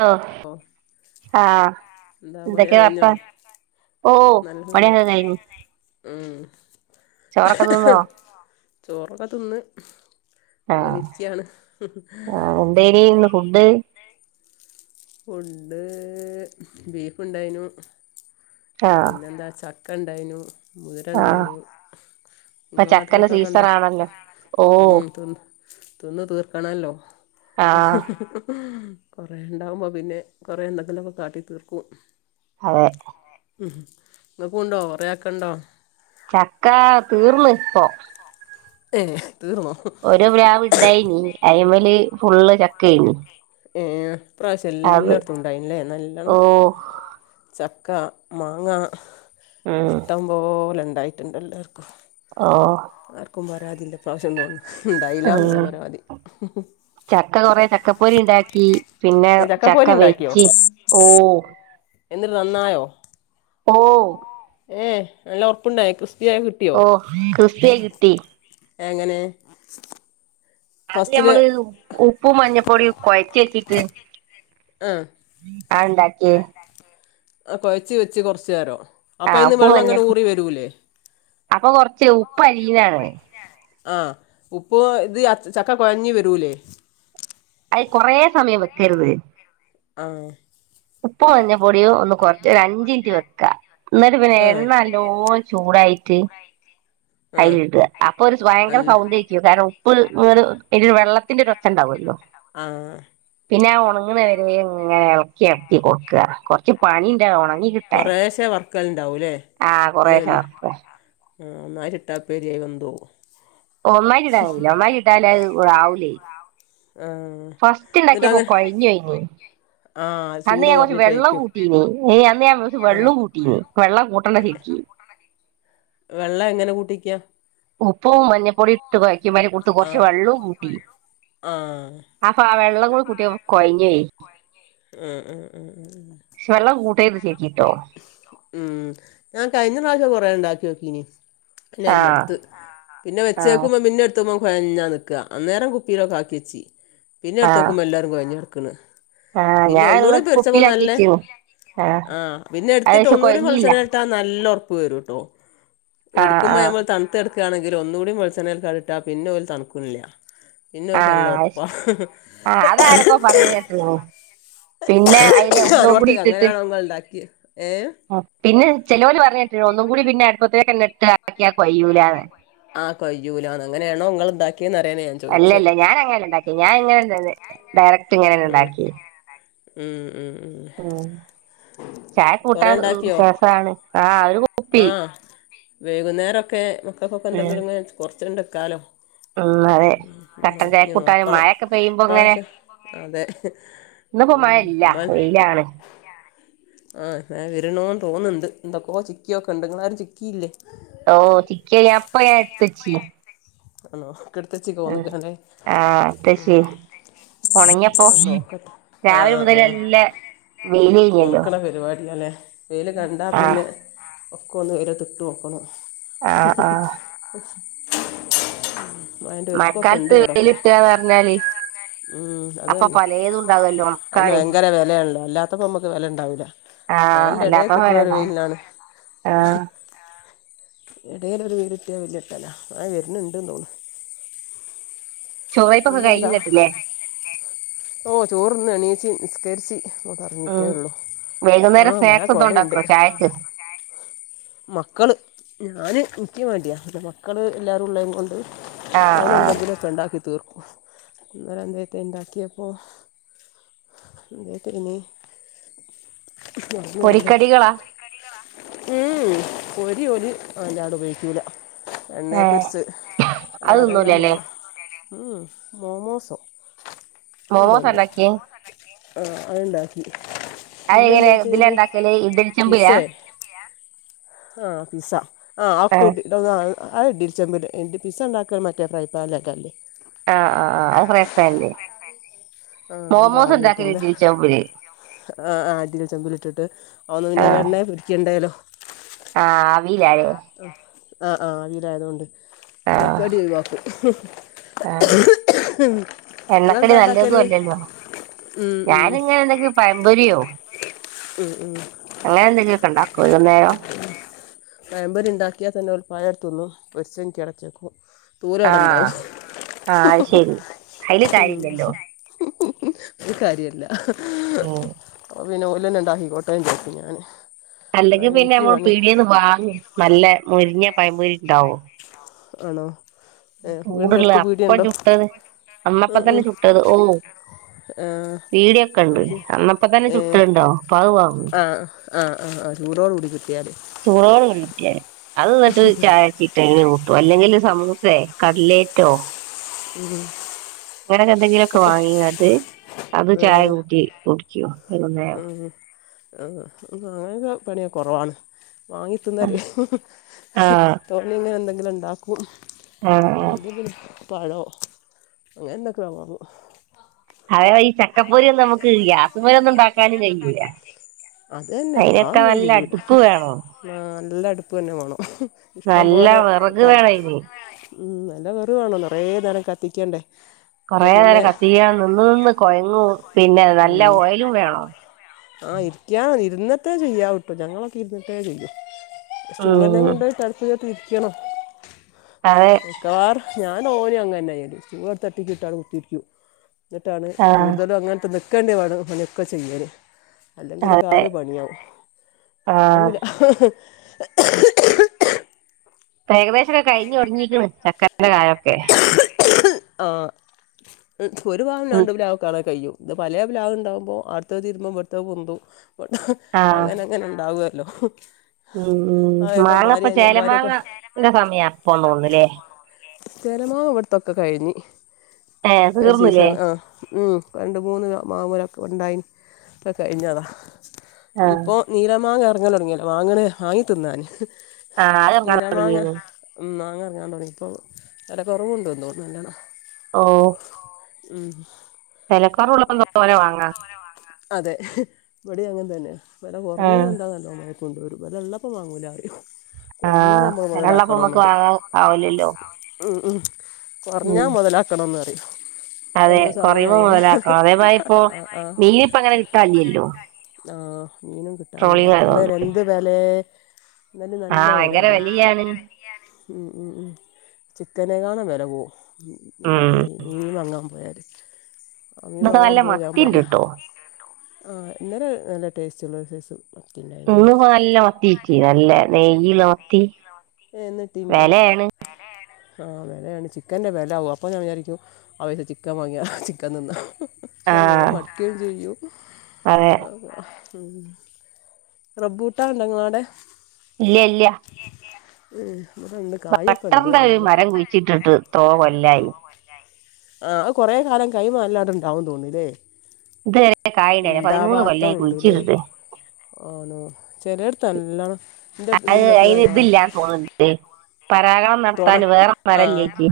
hello ആഹ് എന്താ പണിയൊക്കെ എന്തൊക്കെയ കഴിഞ്ഞോ വർത്താനം നല്ലണ്ട് ഉം പണിയൊക്കെ കഴിഞ്ഞോ ഹ്മ് ചോറൊക്കെ തിന്നോ ഹ്ഹ് ചോറൊക്കെ തിന്ന് ഇങ്ങനെ ആഹ് ഇരിക്കയാണ് ആ എന്തേനി ഇന്ന് ഫുഡ്‌ ഫുഡ് ബീഫുണ്ടായിരുന്നു ആഹ് പിന്നെന്താ ച ഒക്കെ ഇണ്ടായിനു മുതിര ആഹ് ഉണ്ടായിനു ഇപ്പൊ നിങ്ങളെ ചക്കന്റെ നാട്ടിലൊക്കെ ഒക്കെണ്ടോ സീസണാണല്ലോ ഓ ഉം തിന്ന് തീർക്കണല്ലോ ആഹ് കുറെേ ഉണ്ടാവുമ്പോൾ പിന്നെ കുറെേ എന്തെങ്കിലുമൊക്ക കാട്ടി തീർക്കും ആതെ ഉം നിങ്ങൾക്കുണ്ടോ കൊറെയാക്കണ്ടോ ചക്ക തീർന്ന് ഇപ്പൊ ഏഹ് ഒരു പ്ലാവ് ഇണ്ടായിനി അയിമല് ഫുള്ള് ചക്ക ആയിനി ഏഹ് ഇപ്രാവശ്യം എല്ലായിടത്തും ഉണ്ടായില്ലേ ഓ നല്ലോണം ചക്ക മാങ്ങ ഉം ഇഷ്ടം പോലെ ഉണ്ടായിട്ടുണ്ടല്ലോ ഓ ആർക്കും പരാതില്ല ഈപ്രാവശ്യം തോന്നുന്നു ഉണ്ടായില്ല ഹ്ഹ എന്നുള്ള പരാതി ചക്ക കുറേ ചക്കപ്പൊരി ഉണ്ടാക്ക പിന്നെ ഏ, ചക്ക ചക്കപ്പോരി ഉണ്ടാക്കിയോ വെച്ച് ഹ്ഹ എന്നിട്ട് നന്നായോ ഓ ഏഹ്ഹ് നല്ല ഉറപ്പുണ്ടായോ ക്രിസ് ഓ ക്രിസ്പ്പിയായി കിട്ടി എങ്ങനെ അത് ഫസ്റ്റിൽ ഞമ്മള് ഉപ്പും മഞ്ഞപ്പൊടിയ കുഴച്ച വെച്ചിട്ട് ആഹ ആ ഉണ്ടാക്കി അപ്പൊ വച്ച വെച്ച് കുറച്ചു നേരം ആ അപ്പൊ അതിൽ നിന്ന് ഉപ്പ് വെള്ളം അങ്ങനെ മഞ്ഞപ്പ ഊറി വരൂല്ലേ ഏഹ് ഉപ്പ അലിയുന്നതാണ് ആഹ ഉപ്പ് ഇത് ചക്ക കുഴഞ്ഞു വരൂല്ലേ അത് കൊറേ സമയം വെക്കരുത് ആഹ ഉപ്പ് മഞ്ഞപൊടിയും ഒന്ന് കുഴച്ച് ഒരു അഞ്ചിനിറ്റ് വെക്ക എന്നിട്ട് പിന്നെ ആഹ് എണ്ണ നല്ലോ ചൂടായിട്ട് ആഹ് [unintelligible] അപ്പൊ ഒര് ഭയങ്കര നല്ല സൗണ്ട്കേക്കും [unintelligible] [unintelligible] വെള്ളത്തിന്റെ ഒര് ഒച്ച ഒണ്ടാവല്ലോ ആ പിന്നെ ഉണങ്ങണവരെയും ഇങ്ങനെ എളക്കി എളക്കി കൊടുക്ക കൊറച്ച് പണി ഒണങ്ങി കിട്ടാൻ കൊറേശ്ശെ വറക്കലുണ്ടാവൂല്ലേ ആ കൊറേശെ വറക്ക നരിട്ടാപ്പേരിയായി വെന്തോ ഒന്നായിട്ടിടാൻ കഴിയില്ല ഒന്നായിട്ടാ അത് ആവൂലെ ആഹ് ഫസ്റ്റ് ഇണ്ടാക്കിയപ്പോ കൊഴിഞ്ഞ് പോയീനി ആ അന്ന് ഞാൻ കൊറച്ച് വെള്ളം കൂട്ടീനി അന്ന് ഞാൻ കൊറച്ച് വെള്ളം കൂട്ടീനി വെള്ളം കൂട്ടേണ്ട ശെരിക്ക് [inaudible] വെള്ളം എങ്ങനെ കൂട്ടിക്യ ഉപ്പും മഞ്ഞപ്പൊടിട്ട് കൊഴ ക്കമ്പം കൊടുത്ത് കൊറച്ച് ആഹ് വെള്ളോം കൂട്ടി ആഹ് അപ്പൊ ആ വെള്ളം ഉപൂടിം കൂട്ടിയപ്പോ കൊഴഞ്ഞു പോയി മ് മ് മ് വെള്ളം കൂട്ടേത്ത് ശെരി ഉം ഞാൻ കഴിഞ്ഞ പ്രാവശ്യം കൊറേ ഉണ്ടാക്കിയോ [unintelligible] പിന്നെയത് ആഹ് മടുത്ത് പിന്നെ ആഹ് വെച്ചേക്കുമ്പോ പിന്നെ എടുത്ത് മൊ കൊഴഞ്ഞാനിക്കുക അന്നേരം കുപ്പിയിലൊക്കെ ആക്കിവച്ചി പിന്നെ എടുത്ത് ആഹ് നോക്കുമ്പോ എല്ലാരും കൊഴഞ്ഞ് കെടുക്കണ് ആഹ് പിന്നെ ഞാനുള്ള ഒന്നൂടി തെലിച്ചപ്പ കുപ്പിയിലാക്കി നല്ലെ വെച്ചിരുന്നു ആഹ് ആ പിന്നെ അത് എടുത്തിട്ട് പക്ഷെ ഒന്നൂടി കൊഴഞ്ഞില്ല വെളിച്ചെണ്ണയിട്ടാ നല്ല ഉറപ്പ് വരൂട്ടോ ആഹ് എടുക്കുമ്മ ആഹ് നമ്മ തണുത്തെ എടുക്കയാണെങ്കിലും ഒന്നൂടി വെളിച്ചെണ്ണക്കിട്ടാ പിന്നെ ഓല് തണുക്കുല്ല പിന്നെ ഓൽക്ക് നല്ല ആഹ് അത് ഉറപ്പാ ശരി ആഹ് അതാരൊക്കോ പറയുന്ന കേട്ടിരുന്നു പിന്നെ അതില് ഒന്നും അനോർത്ത കൂടി ഇട്ടിട്ട് അങ്ങനെയാണോ ഞങ്ങള് ഇണ്ടാക്കിയെന്ന് ഏ പിന്നെ ചെലോല് പറഞ്ഞിട്ട് ഒന്നും കൂടി പിന്നെ അടുപ്പത്തേക്ക് തന്നെ ഇട്ടാല്‍ ആക്കിയാ കൊയ്യൂലാന്ന് ആഹ് കൊയ്യൂലാന്ന് അങ്ങനെയാണോ നിങ്ങളുണ്ടാക്കി അല്ല അല്ല ഞാൻ അങ്ങനെയല്ലണ്ടാക്കിയെ ഞാൻ ഇങ്ങനെ ഡയറക്ട് ഇങ്ങനെ ഇണ്ടാക്കി ഉം ഉം ഉം ചായ കൂട്ടാൻ സോസാണ് ആ അവര് ആ വൈകുന്നേരൊക്കെ മക്കക്കൊക്കെ ഉം, എന്തെങ്കിലും ഇങ്ങനെ കൊറച്ചിണ്ടാക്കാലോ ഉം, അതെ ഉം കട്ടൻ ചായ ഇനി കൂട്ടാനും നോക്കണം മഴയൊക്കെ പെയ്യുമ്പോ ഇപ്രാവശ്യം അതെ ഇന്നിപ്പം ഉം മയയില്ല വെയിലാണ് ആ മഴ വരണോ തോന്നുണ്ട് എന്തൊക്കെ ചിക്കിയൊക്കൊണ്ട് ഇങ്ങളാരും ചിക്കിയില്ലേ ഓ ചിക്കിയെ ഞാനിപ്പം എടുത്തിച്ചി ആണോ എടുത്തച്ചി പോന്നകാലെ ആ എടുത്തുവച്ചി ഉണങ്ങിയപ്പോ [unintelligible] ആ രാവിലെ ആ മുതൽ നല്ല വെയിൽ കഴിഞ്ഞല്ലോ ഉണക്കണ പരിപാടിയാല്ലെ വെയില് കണ്ടാ ആ പിന്നെ ആ ഒക്കൊന്ന് വെയിലത്തിട്ടോക്കണം ആ ആ [inaudible] ഒരുക്കൊക്കെ ഉണ്ട് മയക്കാലത്ത് ഇവിടൊക്കെ വെയിലിട്ടാന്ന് പറഞ്ഞാല് ഉം അത് അപ്പൊ തന്നെ പലേതുണ്ടാവുല്ലോ ഒക്കാനെ അപ്പം നമ്മുക്ക് വെലണ്ടാവൂല്ല മഴന്റെ ഇടയിൽ അല്ലാത്ത കിട്ടന്ന ഒരു പോലെന്താണ് വെയിലിനാണ് ആ എടയിലൊരു വെയിലുകിട്ടിയാ വലിയ കിട്ടല്ലാ മഴ വരുന്നുണ്ടെന്ന് തോന്ന് ചോറ് വേപ്പൊക്കെ കഴിഞ്ഞിട്ടില്ലേ ഓ ചോറ്ന്ന് എണിച്ചി നിസ്കരിച്ചി ഉം [unintelligible] ആ വൈകുന്നേരം മഴ സ്നാക്സ് എന്തോ കൊടയൊണ്ട് ഉണ്ടാക്കോ ചായക്ക് മക്കള് ഞാന് എനിക്ക് വേണ്ടിയാ മക്കള് എല്ലാവരുമുള്ളേകൊണ്ട് ആഹ് ഓന് ആഹ് എന്തെങ്കിലുക്കെ ഉണ്ടാക്കി തീർക്കും ഇന്നലെ എന്തത്തെ ഇണ്ടാക്കിയപ്പോ എന്തൂട്ടേനി പൊരിക്കടികളാ ഉം പൊരി ഒല് അലാണ്ട്‌ ഉപയോഗിക്കൂല എണ്ണയെ ഏഹ് പൊരിച്ച് അത് അല്ലാതെ എല്ലാ തിന്നൂലല്ലേ മാങ്ങ മോമോസോ എന്തുണ്ട് മോമോസണ്ടാക്കിയെ ആ അത്ണ്ടാക്കി അത് എങ്ങനെ പിന്നെന്താച്ച ഇതിലാ ഉണ്ടാക്കല് പിസ ഇഡലിച്ചെമ്പിലാ ആഹ പിസ ആഹക്കെ ആഹ് [unintelligible] പിസ്സ ഉണ്ടാക്കാ മറ്റേ ഫ്രൈ പാനിലോക്കെല്ലേ ആഹ് ആഹ് ആ അത് ഫ്രൈ പാനില് ആ എന്തോ മോമോസ് ആവി വയ്ക്കുന്നത് ഉണ്ടാക്കലുണ്ട് ചമ്പല് ആ ആ അടിൽ ചെമ്പിലിട്ടിട്ട് ഓന്ന് പിന്നെ ആഹ് എണ്ണയില്‍ പൊരിക്കേണ്ടാല്ലോ ആഹ് ആവിലാലെ ആഹ് ആഹ് ആവിയിലായതുകൊണ്ട് എന്നാക്കടി ഒഴിവാക്കും ആഹ എണ്ണക്കടി നിങ്ങളെന്താ നല്ലതല്ലല്ലോ ഉണ്ടാക്കൽ ഞാനിങ്ങനെ എന്തൊക്കെ പഴംപൊരിയോ ഉം ഉം അങ്ങനെ എന്തെങ്കിലുമൊക്കെ ഉണ്ടാക്കും വൈകുന്നേരം പഴംപൊരിണ്ടാക്കിയാൽ തന്നെ ഓല് പഴംതിന്നും പൊരിച്ചത് ഇൻക്ക് വെച്ചേക്കും തൊലട ആഹ് ണ്ടാവും ആഹ് അത് ശരി അയില് കാര്യല്ലല്ലോ ഒരു കാര്യല്ല ഉം പിന്നെഓ ലന്ന ഉണ്ടാക്കിക്കോട്ടൊഇരിക്കും ഞാാന് അല്ലെങ്കിൽ പിന്നെ നമ്മൾ പീടിന്ന് വാങ്ങും നല്ല മുരിഞ്ഞ പയമ്പൂരിുണ്ടാവോ ആണോ ഏ, വീടിൻ്റെ ചൂടുള്ള അടുത്ത് അപ്പ പീടിയുണ്ടോ ചുട്ടത് അമ്മപ്പ തന്നെ ചുട്ടത് ഓ ഏ, പീടിയൊക്കെ ഇണ്ട് അന്നപ്പ തന്നെ ഏ, ചുട്ടണ്ടഅപ്പ അത് വാങ്ങും ആ ആ ആ ചൂടോട് കൂടി കിട്ടി യാൽ ചൂടോട് കിട്ടിയാലേ അത്ന്നിട്ട് ചായ ചിട്ട അല്ലെങ്കിൽ സമൂസയ കടലേറ്റോ ഉം [inaudible] ഇങ്ങനൊക്കെ എന്തെങ്കിലുമൊക്കെ വാങ്ങിാട്ട് അത് ഏ, ചായ കൂട്ടി കുടികിം വൈകുന്നേരം ആ അങ്ങനൊക്കെ പണിയ കുറവാണ് വാങ്ങിതിന്നൽ ആഹ് തോണിങ്ങനെ എന്തെങ്കിലും ഉണ്ടാക്കും ആഹ് അല്ലെങ്കിൽ പഴോ അങ്ങനെ എന്തൊകേം വാങ്ങും അതെ ഈ ചക്കപ്പൊരി ഒ ന്നും നമുക്ക് ഗ്യാസ് മുല ഒന്നും ഉണ്ടാക്കാനും കഴിയുല അത തന്നെ ആന്നും ഞാൻ നല്ല ചെയല്ല അടുപ്പ് വേണം നല്ല അടുപ്പ് തന്നെ വേണം ഇഷ്ടം നല്ല പോോലെ വിറക് തല വേണം അയിന് ഉം നല്ല വെറുവാണോ നിറയ നേരം കത്തിക്കേണ്ടേ കുറെേ നേരം കത്തിക്കൻ നിന്ന നിന്ന് കൊഴങ്ങും പിന്നെ നല്ല ഓയിലും വേണം ആഹ് ഇരിക്കാ ഇരുന്നിട്ടേ ചെയ്യാം ട്ടോ ഞങ്ങളൊക്കെ ഇരുന്നിട്ടേ ചെയ്യൂ സ്റ്റൂൾന്നെ ഉം കൊണ്ട്യിട്ടടുത്ത ടഅടുപ്പിന്റട്ത് ഇരിക്കണം അതെ മിക്കവാറും ഞാൻ ഓര് അങ്ങനായിും അ ട്ടിക്ക് ഇട്ടാെ കുത്തിരിക്കു എന്നിട്ടാണ് ആഹ് കൂടുതലും അങ്ങനത്തെ് നിൽക്കേണ്ടി വരുന്ന പണിയൊക്കെ ചെയ്യൽ അല്ലെങ്കില് കാല പണിയവും ആഹ് ആവൂല [unintelligible] ഏകദേശൊക്കെ കഴിഞ്ഞഞ്ൊടുങ്ങിന്ന് ചക്കരന്റെ കായൊക്കെ ആ ഒരു പ്ലാവും ഉം രണ്ടുപിലാവ കണെ കഴിയും ഇത് പലയ പ്ലാവ് ഉണ്ടാവുമ്പോൾ അടുത്ത തിരുമ്പോം ഇവിടുത്ത പൊന്തു ആഹ് അങ്ങനെ അങ്ങനെ ഉണ്ടാവുക ലോ ഉം മാങ്ങപ്പ ചേല മാങ്ങന്റെ സമയം അപ്പൊ തോന്നില്ലേ തരമോ ഇവിടത്തൊക്കെ കഴിഞ്ഞ് ഏഹ് ഒരു തീർന്നില്ലേ സീസൺ ആ ഉ രണ്ട് മൂന്ന് മാവൂമ ഉണ്ടായി ഓക്കേ കഴിഞ്ഞതാണ് ഇനി ആഹ് ഇപ്പോൾ നീലമാങ്ങ ഇറങ്ങൽ ഒടുങ്ങിയല്ലോ വാങ്ങണേ വാങ്ങി തിന്നാൻ ആഹ് അ എറങ്ങാൻ തുടങ്ങിണ് ഉം മാങ്ങ എറങ്ങാൻ തുടങ്ങി പ്പൊ വില കുറവുണ്ട് തോന്ന്ണ് നല്ലോണം ഓ ഉം തലക്കുറള്ളന്ത പോോതോനെ വാങ്ങ അതെ ഇവിടെയും അങ്ങനെ തന്നെ വില കുറങ്ങിന്ന്ണ്ടാ നല്ലോണ്ണം കൊണ്ടോരും വല്ല ള്ളപ്പം വാങ്ങൂല ആരും ആഹ വെലള്ളപ്പൊ നമ്മക്ക് വാങ്ങാ ആവൂലല്ലോ കുറഞ്ഞാ ഉം മുതലാക്കണംന്ന് ന്നറിയും അതെ കുറയുമ്പോ മുതലാക്കണം അതേമാതി ഇപ്പോ മീനിപ്പ അങ്ങനെ കിട്ടല്ലല്ലോ ആ് മീനും കിട്ടാനില്ല ള്ള എന്ത് വെലെ ആഹ ഭയങ്കര വലിയാണ് മ് ചിക്കനെകാണൻ വിലപോവും ഉം മീ മീൻ വാങ്ങാൻ പോയാൽ [inaudible] എന്നൊക്കെ നല്ല മത്തി ഇണ്ട് ട്ടോ ആ്ന്നരെ നല്ല ടേസ്റ്റ് ഉള്ള ഒരു സ മന്ന് നല്ല മത്തീക്ക് നല്ല നെയ്യുള്ള മത്തി ഏ നട്ടീനോ വിലയാണ് ആ വിലയാണ് ചിക്കൻ്റെ വില ആകും അപ്പോൾ ഞാൻ വിചാരിക്കും ആപൈസക്ക് ചിക്കൻ വാങ്ങിയാ ചിക്കൻ തിന്ന ആ ചമയം മടക്കുകയും ചെയ്യും അതെ റബ്ബൂട്ടാ ഉണ്ടെങ്ക അവിടെ ഇല്ല ഇല്ല ഉം ബട്ടർന്റെ ഒരു മരം കുഴിച്ചിട്ടിട്ട് ത്രോ കൊല്ലായി ആ അ കൊറെ കാലം കൈമാറല്ലാറണ്ടാവന്ന് തോന്നില്ലേ ഇതുവരെ കായുണ്ടായില്ല പതിമൂന്ന് ഉണ്ടാവാത്ത കൊല്ലായി ഉണ്ട്ല്ലേ കുഴിച്ചിട്ടിട്ട് ആണോ ചെലോടത്ത് നല്ലോണം എൻ്റെ അടുത്ത് അ വീടിൻ്റെ അയിന് അടുത്ത് ആ ഇതില്ല തോന്നണ്ട് പരാഗണംം തുണ നടത്താൻ വേറെ ആ മരലേക്ക്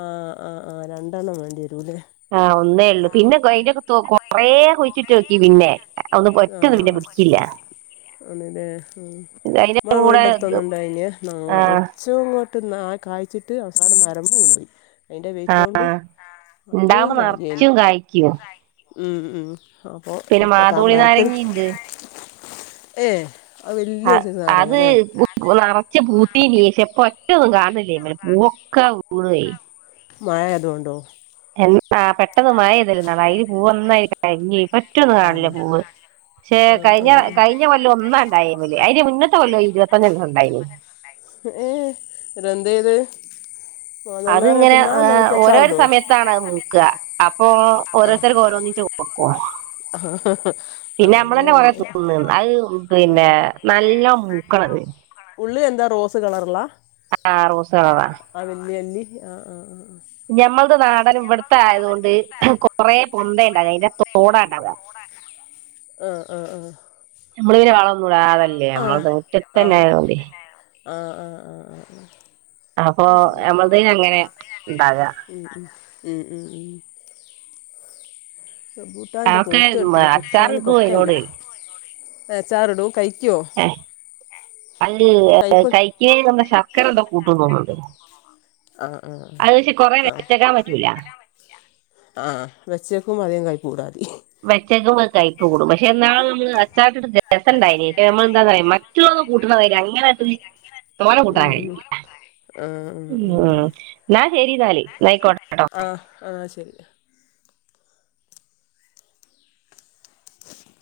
ആ ആ ആ രണ്ടെണ്ണം വേണ്ടി വരൂല്ലേ ആഹ് ഒന്നേ ഉള്ളൂ പിന്നെ അയിന്റെൊക്കെ കൊറേ കുയിച്ചിട്ടോക്കി പിന്നെ ഇപ്പൊ ഒറ്റൊന്നിനേം പിന്നെ പിടിക്കില്ല ആൺലെ ഉ ഇത് അ അതിന്റെ ഇങ്ങളെ കൂടെ വീടിന്റെ ഇത്, അടുത്തൊന്നും ഇണ്ടായിലെ ആ നെറച്ചും ഇങ്ങോട്ട ഒന്നാകെ കായിച്ചിട്ട് അവസാനം മരം ബീണോയി ആഹ ഉണ്ടാവുമ്പോ കായേന് നിറച്ചും കായ്ക്കും ഉം ഉം അപ്പൊ പിന്നെ ഇപ്പൊ മാതോളി മരത്തിൽ നാരങ്ങയുണ്ട് ഏ അത് ആ വലിയൊരു സൈസ് നാരങ്ങ അത് അല്ലേ പച്ച പൂത്തീന്റേഷം ഇപ്പൊ ഒറ്റ ഒന്നും കാണില്യഅയിൽ പൂവൊക്കെ വീണോയി മഴ അതൊണ്ടോ എന്നാ പെട്ടെന്ന് മഴേത നാള അയിൽ പൂവൊന്നായി കോയിഞ് പോയി ഇപ്പോറ്റൊന്നും കാണിണില്ലാ പൂവ് ശേ പക്ഷേ കഴിഞ്ഞ കഴിഞ്ഞ കൊല്ലം ഒന്നാംണ്ടായി്മല്ലേ അയിന്റെ മുന്നത്തെ കൊല്ലം ഇരുപത്തഞ്െണ്ണം ഉണ്ടായിന് ഏ രദേ അത് ഇങ്ങനെ ഏ തിന്നാല്ലോ പറ്റി ഓരോരു അച്ചാറിടോ സമയത്താണ് അത് മൂക്ക അപ്പ ഓരോത്തർക്ക് ഓരോന്നിച്ച് കൊട്ക്കോ ആ പിന്നെ അങ്ങനെ നമ്മളന്നെ കൊറ ഉണ്ടാവുക തിന്ന അത് പിന്നെ നല്ല മൂ [unintelligible] ഉള്ളി എന്താ റോസ് കളർള്ള ആറൂസറവാ അല്ലി ആ ആ ആ ഞമ്മളുടെ നാടൻ ഇവിടുത്തെ ആയതുക കൊണ്ട് കൊറെ പൊന്ത ഉണ്ടാവും അതിന്റെ തോട ഉണ്ടാവും ആഹ ആഹ ആഹ നമ്മളിങ്ങനെ വളൊന്നുടാതല്ലേ നമ്മളത് മുറ്റത്ത് തന്നെ ആ മതി ആഹ് ആഹ് ആഹ് ആഹ് ആഹ അപ്പൊ നമ്മളത്തിന് അങ്ങനെ ഉണ്ടാക ഉം ഉം ഉം റംബൂട്ടൻണ്ട് അതൊക്കെ പൂത്തെടുക്കുണ് അച്ചാർ കുത്താൻ ഇടുവോ കൊക്കല്യ അതിനോട് അച്ചാറിടും കൈ ഏ അത് കയ്പ്പ് കഴിക്കുന്നതി എന്ത ശർക്കര എന്താ കൂട്ട തോന്നുന്നത് ആ ആ ആ ആ ആ പറ്റൂല ആ വെച്ചേ [unintelligible] വച്ചക കയ്പപ്പ കൂടും പക്ഷെ ന്നാൾ നമ്മള് അച്ചാറിട്ട് രസ ഉണ്ടായി പക്ഷെ നമ്മൾ എന്താ പറയാ മറ്റുള്ള കൂട്ടണ വര് അങ്ങനെ തോനെ കൂട്ടാൻ ഉം ഉം കയ്യൂല ആഹ് ഉ ആഹ് ആഹ് നാ ശരി എന്നാല് ന്നാ അയിക്കോട്ടെ ആഹ് ആഹ ശരിയ